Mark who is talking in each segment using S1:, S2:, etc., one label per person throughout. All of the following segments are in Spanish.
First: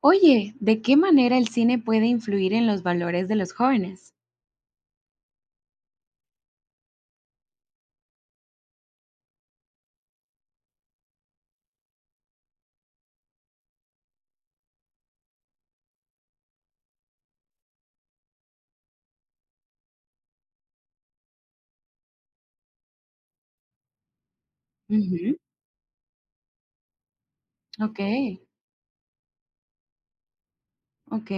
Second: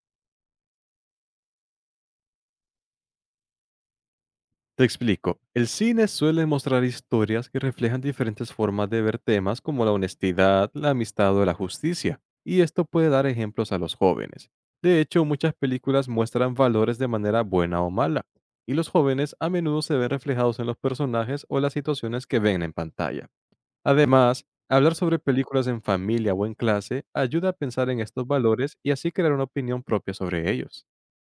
S1: Oye, ¿de qué manera el cine puede influir en los valores de los jóvenes?
S2: Te explico. El cine suele mostrar historias que reflejan diferentes formas de ver temas como la honestidad, la amistad o la justicia, y esto puede dar ejemplos a los jóvenes. De hecho, muchas películas muestran valores de manera buena o mala, y los jóvenes a menudo se ven reflejados en los personajes o las situaciones que ven en pantalla. Además, hablar sobre
S1: Ujú.
S2: películas en familia o en clase ayuda a pensar
S1: Ok,
S2: en estos valores y así crear una opinión propia sobre ellos.
S1: ok.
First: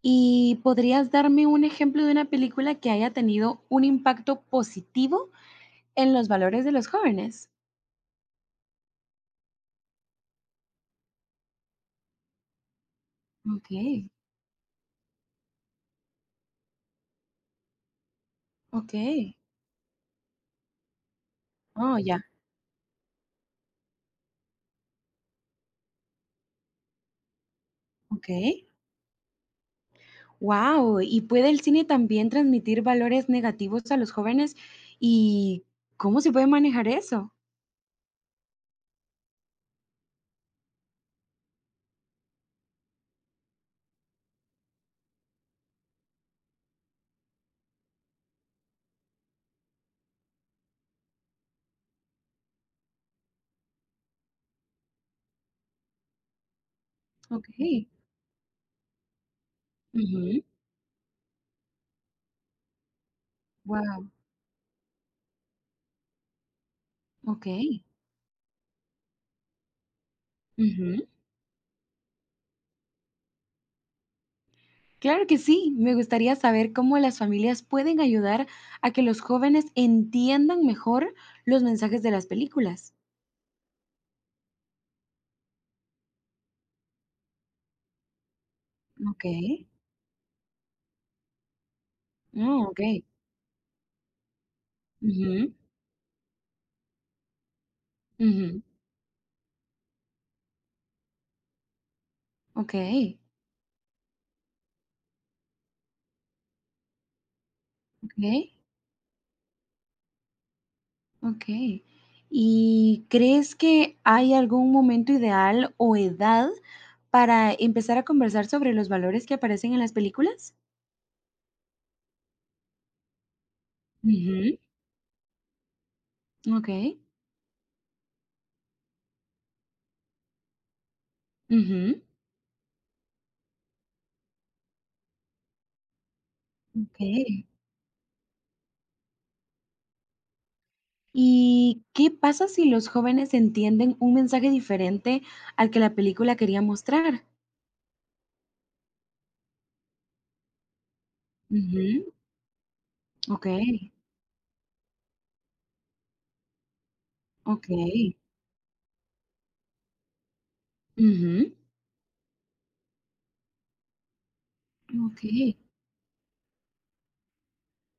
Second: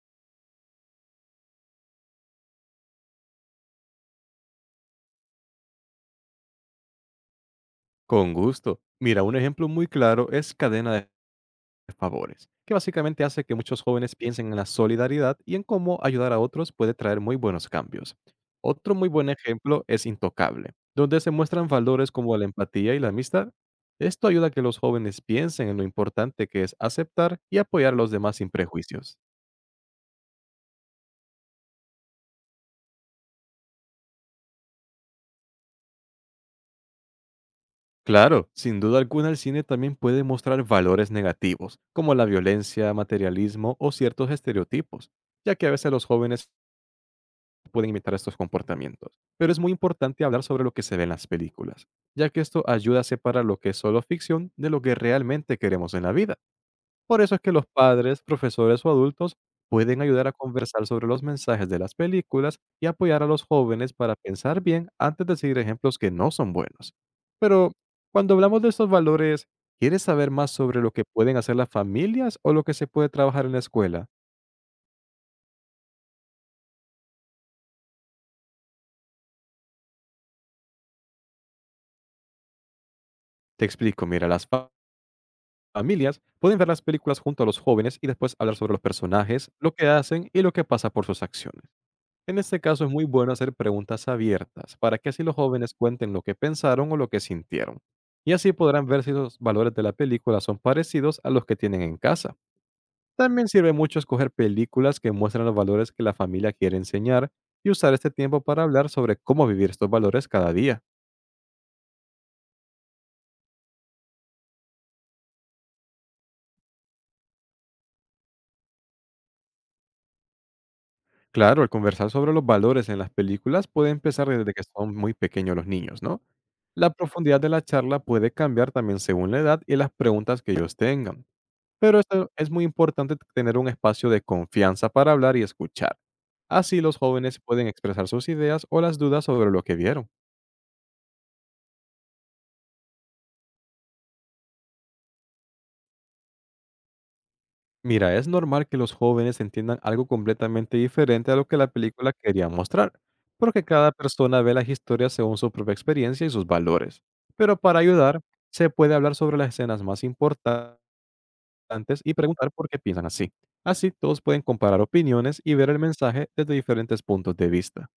S1: ¿Y podrías darme un ejemplo de una película que haya tenido un impacto positivo en los valores de los jóvenes?
S2: Con gusto. Mira, un ejemplo muy claro es Cadena de Favores, que básicamente hace que
S1: Ok.
S2: muchos jóvenes piensen en la solidaridad y en cómo ayudar a otros puede traer muy buenos cambios.
S1: Ok.
S2: Otro muy buen ejemplo es Intocable, donde se muestran
S1: Oh,
S2: valores
S1: ya.
S2: como la empatía y la amistad. Esto ayuda a que los jóvenes piensen en lo importante que es aceptar y apoyar a los
S1: Ok.
S2: demás sin prejuicios.
S1: Wow. ¿Y puede el cine también transmitir valores negativos a los jóvenes? ¿Y cómo se puede manejar eso?
S2: Claro, sin duda alguna el cine también puede mostrar valores negativos, como la violencia, materialismo o ciertos estereotipos, ya que a veces los jóvenes pueden imitar estos comportamientos. Pero es muy importante hablar sobre lo que se ve en las películas, ya que esto ayuda a separar lo que es solo ficción de lo que realmente queremos en la vida. Por eso es
S1: Ok.
S2: que los padres, profesores o adultos pueden ayudar a conversar sobre los mensajes de las películas y apoyar a los jóvenes
S1: Wow.
S2: para pensar bien antes de seguir ejemplos que no son buenos.
S1: Ok.
S2: Pero cuando hablamos de estos valores, ¿quieres saber más sobre lo que pueden hacer las familias o lo que se puede trabajar en la escuela?
S1: Claro que sí, me gustaría saber cómo las familias pueden ayudar a que los jóvenes entiendan mejor los mensajes de las películas.
S2: Te explico, mira, familias pueden ver las películas junto a los jóvenes y después hablar sobre los
S1: Ok.
S2: personajes, lo que hacen y lo que pasa por sus acciones. En este
S1: Oh, ok.
S2: caso es muy bueno hacer preguntas abiertas para que así los
S1: Ujú,
S2: jóvenes cuenten lo que pensaron o lo que sintieron. Y así
S1: ujú.
S2: podrán ver si los valores de la película son parecidos a los que tienen en casa.
S1: Ok,
S2: También sirve mucho escoger películas que muestran los valores que la familia quiere enseñar y usar este
S1: ok,
S2: tiempo para hablar sobre cómo vivir estos valores cada día.
S1: ok. ¿Y crees que hay algún momento ideal o edad para empezar a conversar sobre los valores que aparecen en las películas?
S2: Claro, al conversar sobre los valores en las películas puede empezar desde
S1: Ujú.
S2: que son muy pequeños los niños, ¿no?
S1: Ok.
S2: La profundidad de la charla puede cambiar también según la edad y las preguntas que ellos tengan,
S1: Ujú.
S2: pero esto es muy importante tener un espacio de confianza para hablar y escuchar. Así los jóvenes
S1: Ok.
S2: pueden expresar sus ideas o las dudas sobre lo que vieron.
S1: ¿Y qué pasa si los jóvenes entienden un mensaje diferente al que la película quería mostrar?
S2: Mira, es normal que los jóvenes entiendan algo completamente diferente a lo que la película
S1: Ujú,
S2: quería mostrar,
S1: ok,
S2: porque cada persona ve las historias según su propia experiencia y sus valores. Pero
S1: ok,
S2: para ayudar, se puede hablar sobre las escenas más importantes
S1: ujú,
S2: y preguntar por qué piensan así. Así todos pueden comparar
S1: ok.
S2: opiniones y ver el mensaje desde diferentes puntos de vista.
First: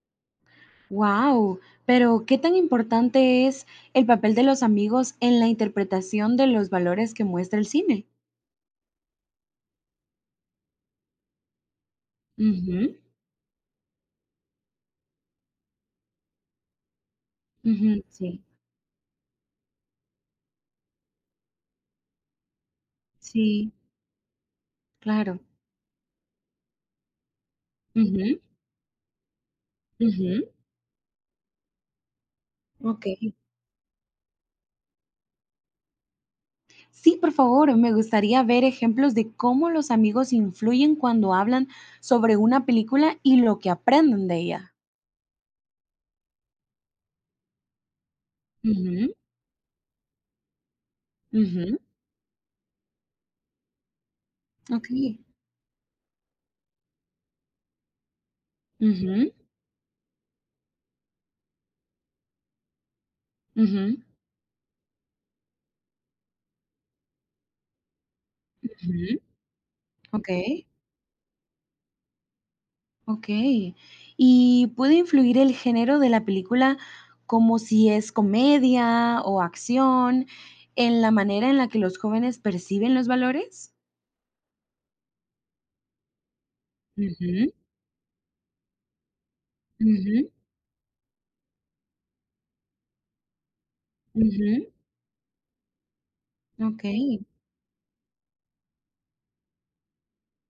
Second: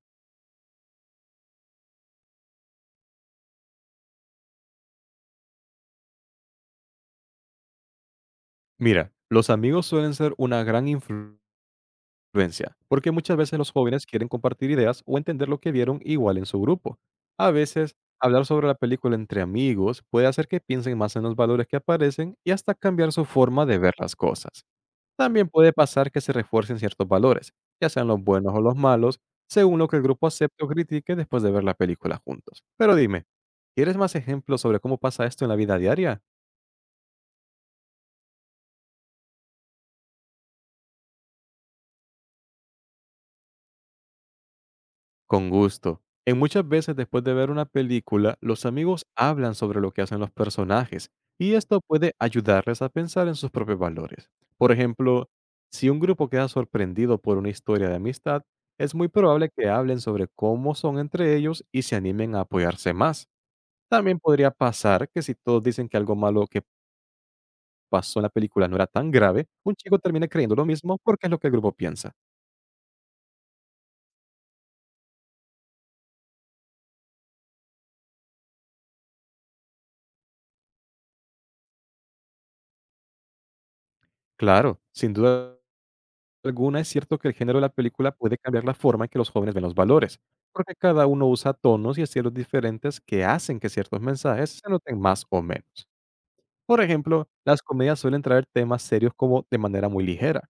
S1: Wow, pero ¿qué tan importante es el papel de los amigos en la interpretación de los valores que muestra el cine?
S2: Mira, los amigos suelen ser una gran influencia,
S1: Ujú,
S2: porque muchas veces los jóvenes quieren compartir ideas o entender lo que vieron igual en su grupo. A veces,
S1: ujú, sí,
S2: hablar sobre la película entre amigos puede hacer que piensen más en los valores que aparecen y hasta cambiar su forma
S1: sí,
S2: de ver las cosas.
S1: claro.
S2: También puede pasar que se refuercen ciertos valores, ya sean los
S1: Ujú,
S2: buenos o los malos, según lo que el grupo
S1: ujú,
S2: acepte o critique después de ver la película juntos. Pero
S1: ok.
S2: dime, ¿quieres más ejemplos sobre cómo pasa esto en la vida diaria?
S1: Sí, por favor, me gustaría ver ejemplos de cómo los amigos influyen cuando hablan sobre una película y lo que aprenden de ella.
S2: Con gusto. En muchas veces después de ver una película, los amigos
S1: Ujú,
S2: hablan sobre lo que hacen los personajes y
S1: ujú,
S2: esto puede ayudarles a pensar en sus propios valores. Por
S1: ok.
S2: ejemplo, si un grupo queda sorprendido por una historia de amistad, es muy
S1: Ujú,
S2: probable que hablen sobre cómo son entre ellos y se animen a apoyarse más.
S1: ujú,
S2: También podría pasar que si todos dicen que algo malo que pasó en la película no era tan
S1: ujú,
S2: grave, un chico termina
S1: ok,
S2: creyendo lo mismo porque es lo que el grupo piensa.
S1: ok. ¿Y puede influir el género de la película como si es comedia o acción en la manera en la que los jóvenes perciben los valores?
S2: Claro, sin duda alguna, es cierto que el
S1: Ujú,
S2: género de la película puede cambiar la forma en que los jóvenes ven los valores,
S1: ujú,
S2: porque cada uno usa tonos y estilos diferentes que hacen que ciertos mensajes se
S1: ujú,
S2: noten más o menos. Por
S1: ok.
S2: ejemplo, las comedias suelen traer temas serios como de manera muy ligera.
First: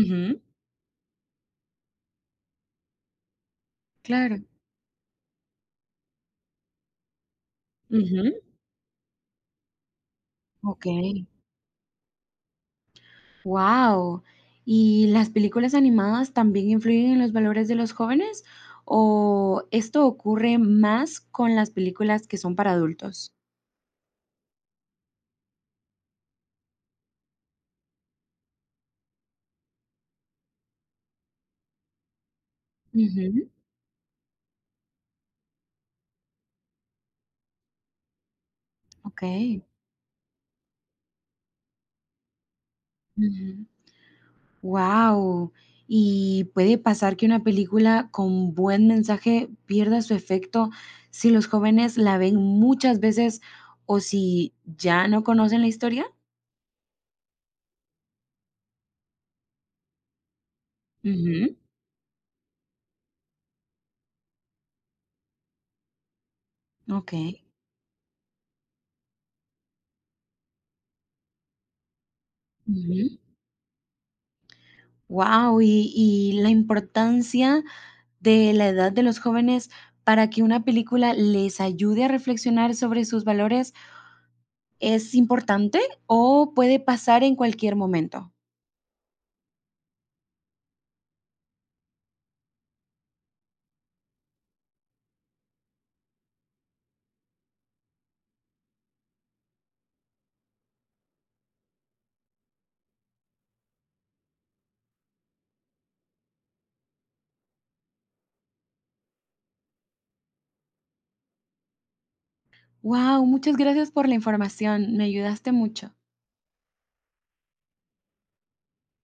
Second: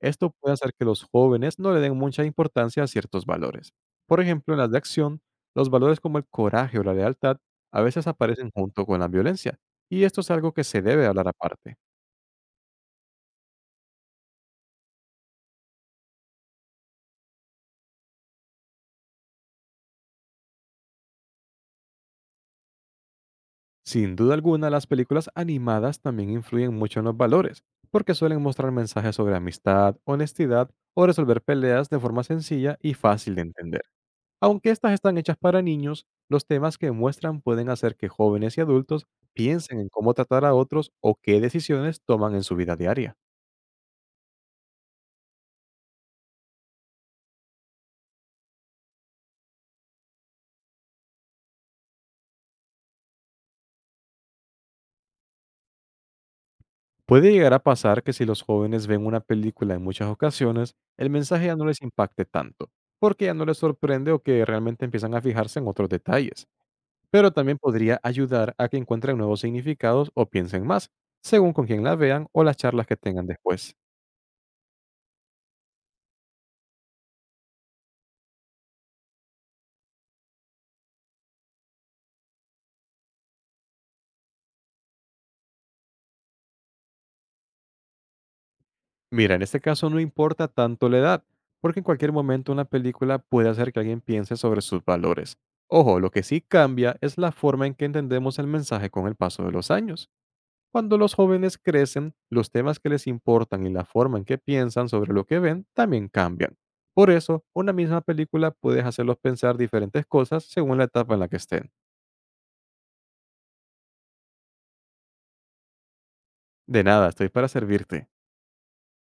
S2: Esto puede hacer que los jóvenes no le den mucha importancia a ciertos valores. Por
S1: claro.
S2: ejemplo, en las de acción, los valores como el coraje o la lealtad a veces
S1: Ujú.
S2: aparecen junto con la violencia, y esto es algo que se debe
S1: Okey.
S2: hablar aparte.
S1: Wow. ¿Y las películas animadas también influyen en los valores de los jóvenes, o esto ocurre más con las películas que son para adultos?
S2: Sin duda alguna, las películas animadas también influyen mucho en los valores, porque suelen mostrar mensajes sobre amistad, honestidad o resolver peleas de forma sencilla y fácil de
S1: Ujú.
S2: entender. Aunque estas están hechas para niños, los temas que muestran pueden hacer que jóvenes y adultos
S1: Okey.
S2: piensen en cómo tratar a otros o qué decisiones toman en su vida diaria.
S1: Ujú. ¿Y puede pasar que una película con buen mensaje pierda su efecto si los jóvenes la ven muchas veces o si ya no conocen la historia?
S2: Puede llegar a pasar que si los jóvenes ven una película en muchas ocasiones, el mensaje ya
S1: Ujú.
S2: no les impacte tanto, porque ya no les sorprende o que realmente empiezan a fijarse en otros detalles. Pero
S1: Okey.
S2: también podría ayudar a que encuentren nuevos significados o piensen más, según con quién la vean o las charlas que tengan después.
S1: Wow, y la importancia de la edad de los jóvenes para que una película les ayude a reflexionar sobre sus valores, ¿es importante o puede pasar en cualquier momento?
S2: Mira, en este caso no importa tanto la edad, porque en cualquier momento una película puede hacer que alguien piense sobre sus valores. Ojo, lo que sí cambia es la forma en que entendemos el mensaje con el paso de los años. Cuando los jóvenes crecen, los temas que les importan y la forma en que piensan sobre lo que ven también cambian. Por eso, una misma película puede hacerlos pensar diferentes cosas según la etapa en la que estén.
S1: Wow, muchas gracias por la información, me ayudaste mucho.
S2: De nada, estoy para servirte.